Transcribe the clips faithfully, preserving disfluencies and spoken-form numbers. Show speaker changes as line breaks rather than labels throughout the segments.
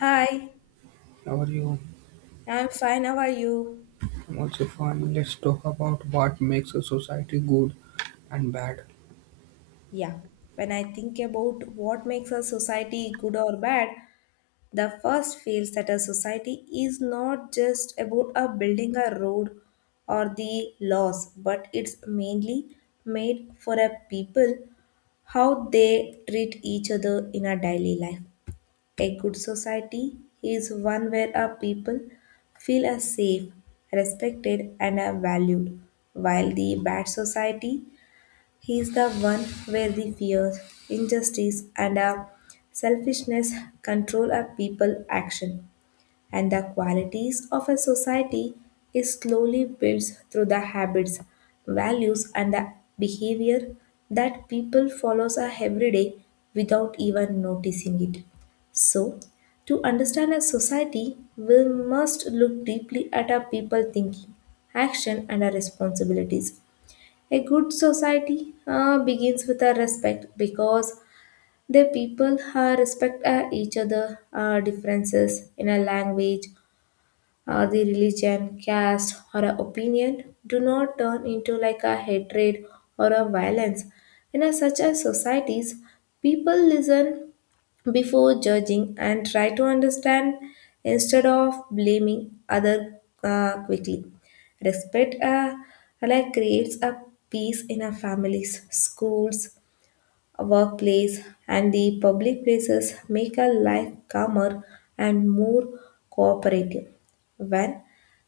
Hi,
How are you?
I'm fine. How are you?
I'm also fine. Let's talk about what makes a society good and bad.
Yeah. When I think about what makes a society good or bad, the first feels that a society is not just about a building a road or the laws, but it's mainly made for a people how they treat each other in a daily life. A good society is one where a people feel as safe, respected, and are valued, while the bad society He is the one where the fear, injustice, and uh, selfishness control a people action, and the qualities of a society is slowly built through the habits, values, and the behavior that people follows uh, every day without even noticing it. So, to understand a society, we must look deeply at our people thinking, action, and our responsibilities. A good society uh, begins with a respect because the people uh, respect uh, each other uh, differences in a language or the religion, caste or a opinion do not turn into like a hatred or a violence. In a such a societies, people listen before judging and try to understand instead of blaming other uh, quickly. Respect uh, like creates a peace in our families, schools, workplace, and the public places make our life calmer and more cooperative. When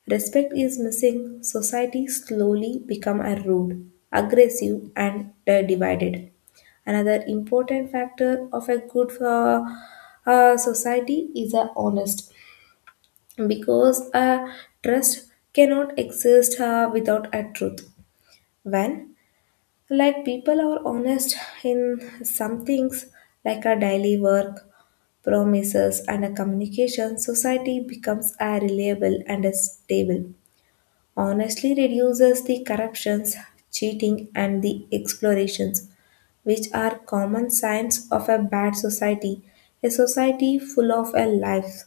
respect is missing, society slowly become a rude, aggressive, and uh, divided. Another important factor of a good uh, uh, society is a honest, because uh, trust cannot exist uh, without a truth. When like people are honest in some things, like our daily work, promises, and a communication, society becomes a reliable and a stable. Honestly reduces the corruptions, cheating, and the explorations, which are common signs of a bad society. A society full of a life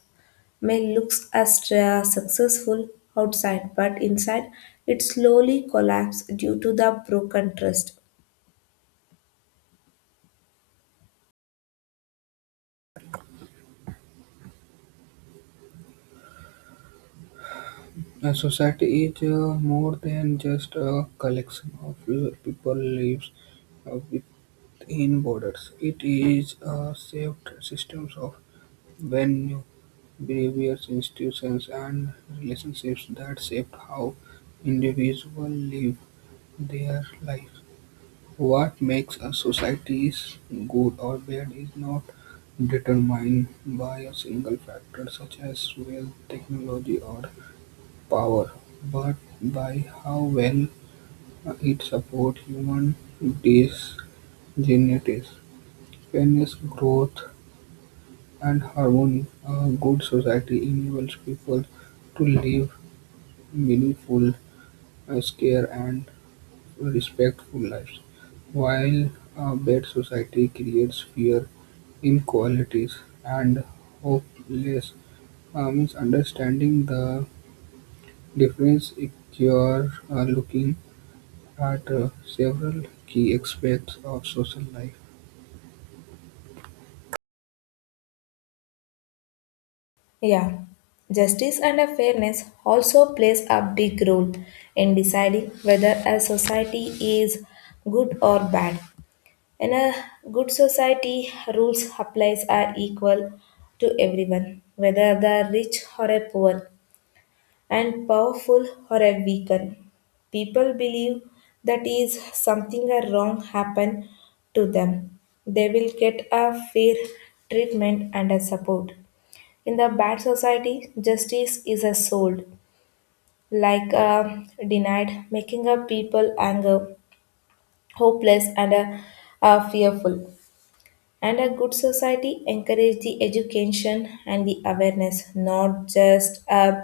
may looks as uh, successful outside, but inside it slowly collapses due to the broken trust.
A society is uh, more than just a collection of l- people lives uh, within borders. It is a shaped systems of value, behaviors, institutions, and relationships that shape how individuals live their life. What makes a society is good or bad is not determined by a single factor such as wealth, technology, or power, but by how well it supports human dignity, fairness, growth, and harmony. A good society enables people to live meaningful, uh, care, and respectful lives while a bad society creates fear, inequalities, and hopeless uh, means understanding the difference if you are uh, looking at uh, several key aspects of social life.
Yeah, justice and a fairness also plays a big role in deciding whether a society is good or bad. In a good society, rules applies are equal to everyone, whether they are rich or a poor, and powerful or a weaker. People believe that is something a wrong happen to them. They will get a fair treatment and a support. In the bad society, justice is sold, like uh, denied, making a people anger, hopeless, and uh, uh, fearful. And a good society encourages the education and the awareness, not just uh,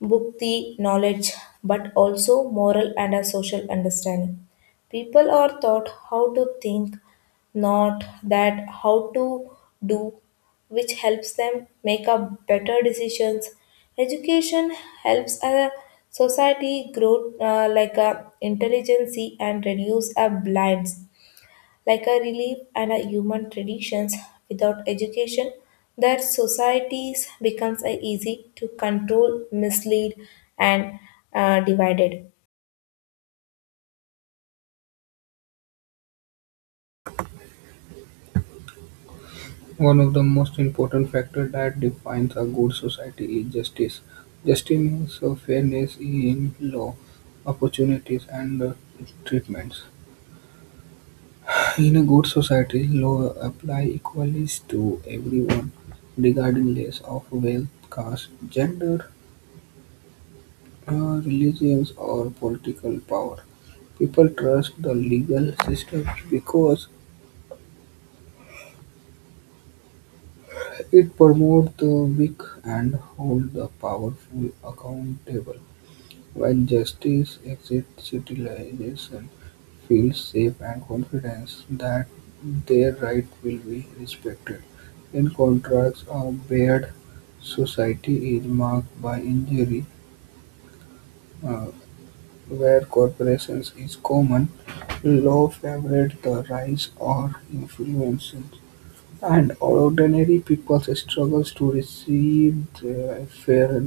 bhakti, knowledge, but also moral and a social understanding. People are taught how to think, not that how to do, which helps them make up better decisions. Education helps a society grow uh, like a intelligency and reduce a blinds like a relief and a human traditions without education that societies becomes a easy to control mislead and uh, divided.
One of the most important factors that defines a good society is justice. Justice means uh, fairness in law, opportunities, and uh, treatments. In a good society, law apply equally to everyone regarding less of wealth, caste, gender, uh, religious or political power. People trust the legal system because it promotes the weak and hold the powerful accountable. When justice exists, civilization feels safe and confidence that their right will be respected. In contrast, a bad society is marked by injury, uh, where corporations is common, law favoured the rise or influential, and ordinary people struggles to receive their fair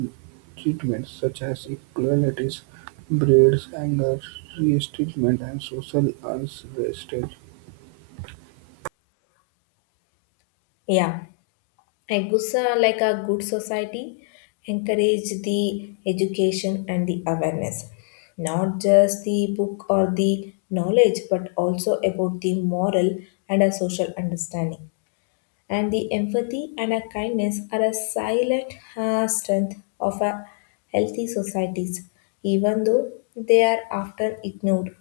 treatment, such as equalities breeds anger, resentment, and social unrest.
Yeah, a good so- like a good society encourage the education and the awareness, not just the book or the knowledge but also about the moral and a social understanding, and the empathy and our kindness are a silent uh, strength of our healthy societies, even though they are often ignored.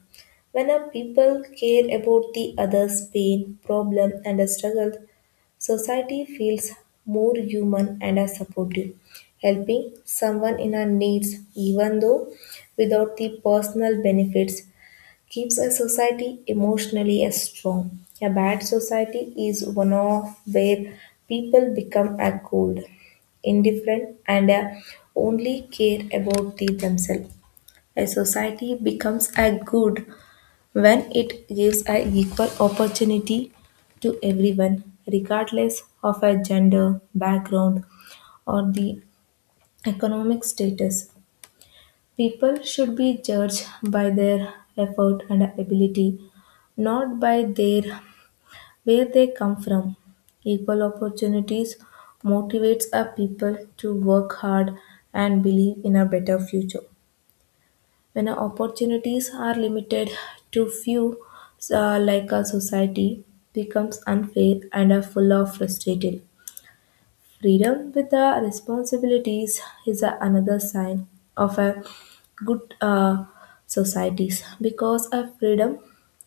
When a people care about the other's pain, problem, and a struggle, society feels more human and are supportive, helping someone in our needs, even though without the personal benefits keeps a society emotionally as strong. A bad society is one of where people become a cold, indifferent, and uh, only care about the themselves. A society becomes a good when it gives a equal opportunity to everyone, regardless of a gender, background, or the economic status. People should be judged by their effort and ability, not by their where they come from. Equal opportunities motivates a people to work hard and believe in a better future. When our opportunities are limited to few, uh, like a society becomes unfair and are full of frustrated. Freedom without responsibilities is a- another sign of a good uh, societies because a freedom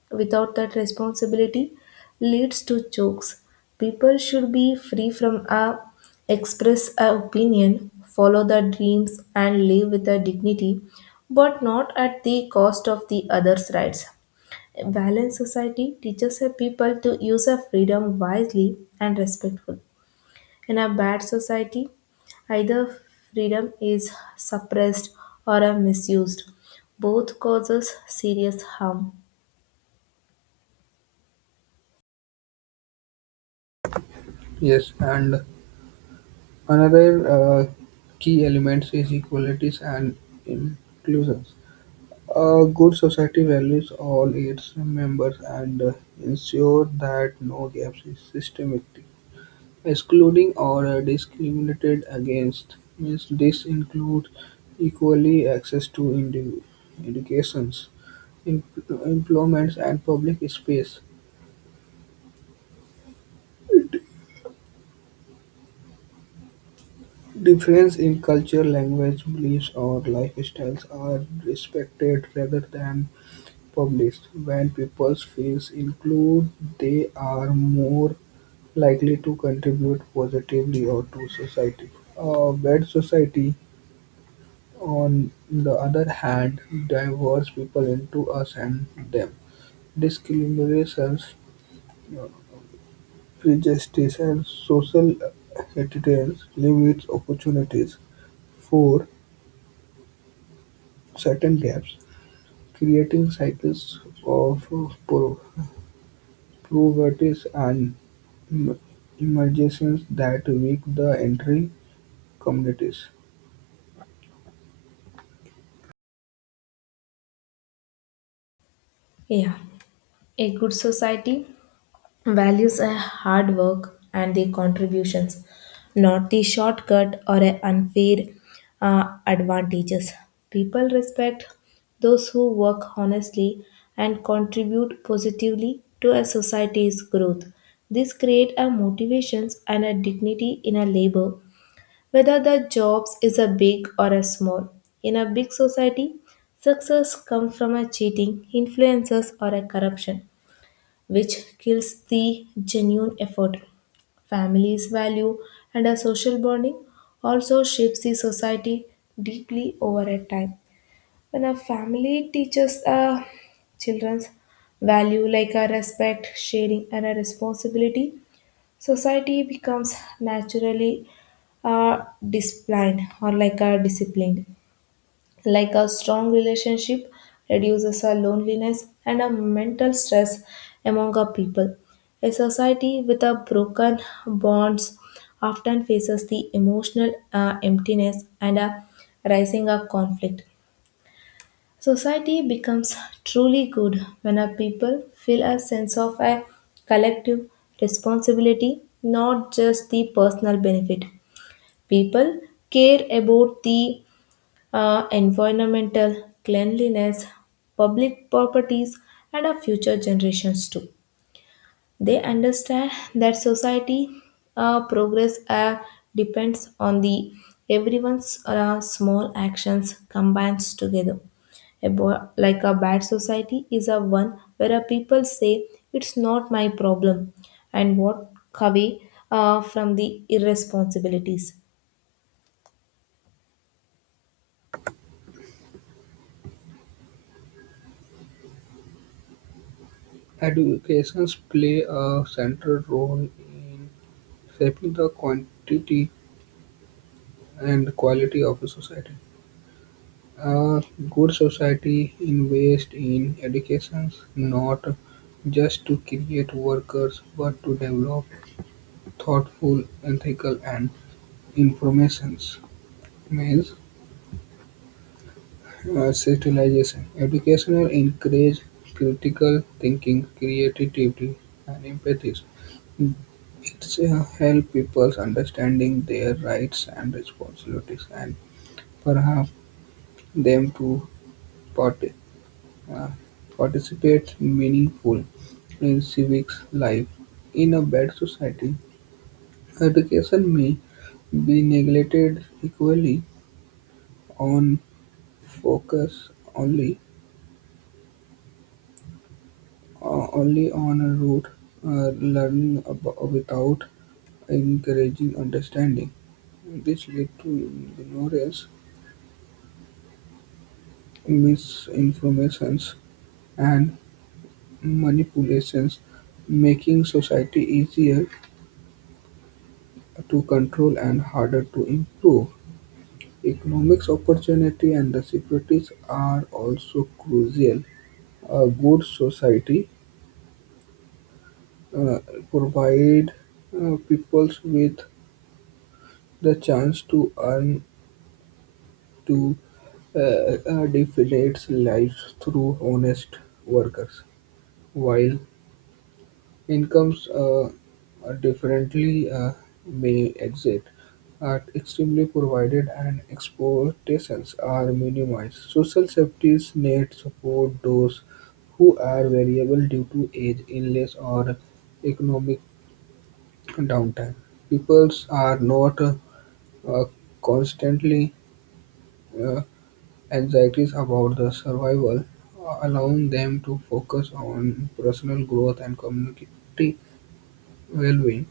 without that responsibility leads to chokes. People should be free from a express a opinion, follow their dreams, and live with a dignity, but not at the cost of the others' rights. A balanced society teaches a people to use a freedom wisely and respectfully. In a bad society, either freedom is suppressed or are misused. Both causes serious harm.
Yes, and another uh, key element is equalities and inclusion. A good society values all its members and uh, ensures that no gaps is systematic, excluding or uh, discriminated against. Means this includes equally access to edu- educations, em- employments, and public space. Difference in culture, language, beliefs, or lifestyles are respected rather than published, when people's fields include they are more likely to contribute positively or to society. A bad society, on the other hand, divides people into us and them. Discriminations, uh, prejudice, and social attitudes limits opportunities for certain gaps, creating cycles of uh, po- poverty and em- emergencies that weak the entry communities.
Yeah. A good society values a hard work and the contributions, not the shortcut or a unfair uh, advantages. People respect those who work honestly and contribute positively to a society's growth. This create a motivations and a dignity in a labor, whether the jobs is a big or a small. In a big society, success comes from a cheating, influences or a corruption which kills the genuine effort. Families value and a social bonding also shapes the society deeply over a time. When a family teaches uh, children's value like a respect, sharing, and a responsibility, society becomes naturally uh, disciplined or like a disciplined, like a strong relationship reduces our loneliness and a mental stress among our people. A society with a broken bonds often faces the emotional uh, emptiness and a rising of conflict. Society becomes truly good when our people feel a sense of a collective responsibility, not just the personal benefit. People care about the uh, environmental cleanliness, public properties, and our future generations too. They understand that society uh, progress uh, depends on the everyone's uh, small actions combined together. A bo- like a bad society is a one where a people say it's not my problem and walk away uh, from the irresponsibilities.
Educations play a central role in shaping the quantity and quality of a society. A good society invests in education not just to create workers but to develop thoughtful, ethical, and information means Uh, civilization: education encourages critical thinking, creativity, and empathy. It uh, help people understanding their rights and responsibilities, and perhaps them to parti- uh, participate meaningful in civics life. In a bad society, education may be neglected equally on focus only o- only on a route, uh, learning ab- without encouraging understanding. This leads to ignorance, misinformations, and manipulations, making society easier to control and harder to improve. Economics opportunity and the securities are also crucial. A good society uh, provide uh, peoples with the chance to earn to uh, uh, define lives through honest workers, while incomes uh, uh, differently uh, may exist are extremely provided and exploitations are minimized. Social safety net support those who are variable due to age, illness, or economic downtime. Peoples are not uh, uh, constantly uh, anxieties about the survival uh, allowing them to focus on personal growth and community well-being.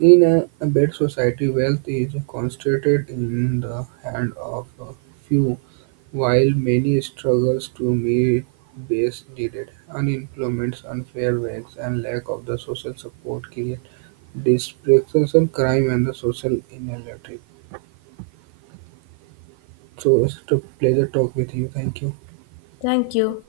In a a bad society, wealth is concentrated in the hand of a few, while many struggles to meet base needed. Unemployment, unfair wages, and lack of the social support create dispersion, crime, and the social inequality. So it's a pleasure talk with you. Thank you.
Thank you.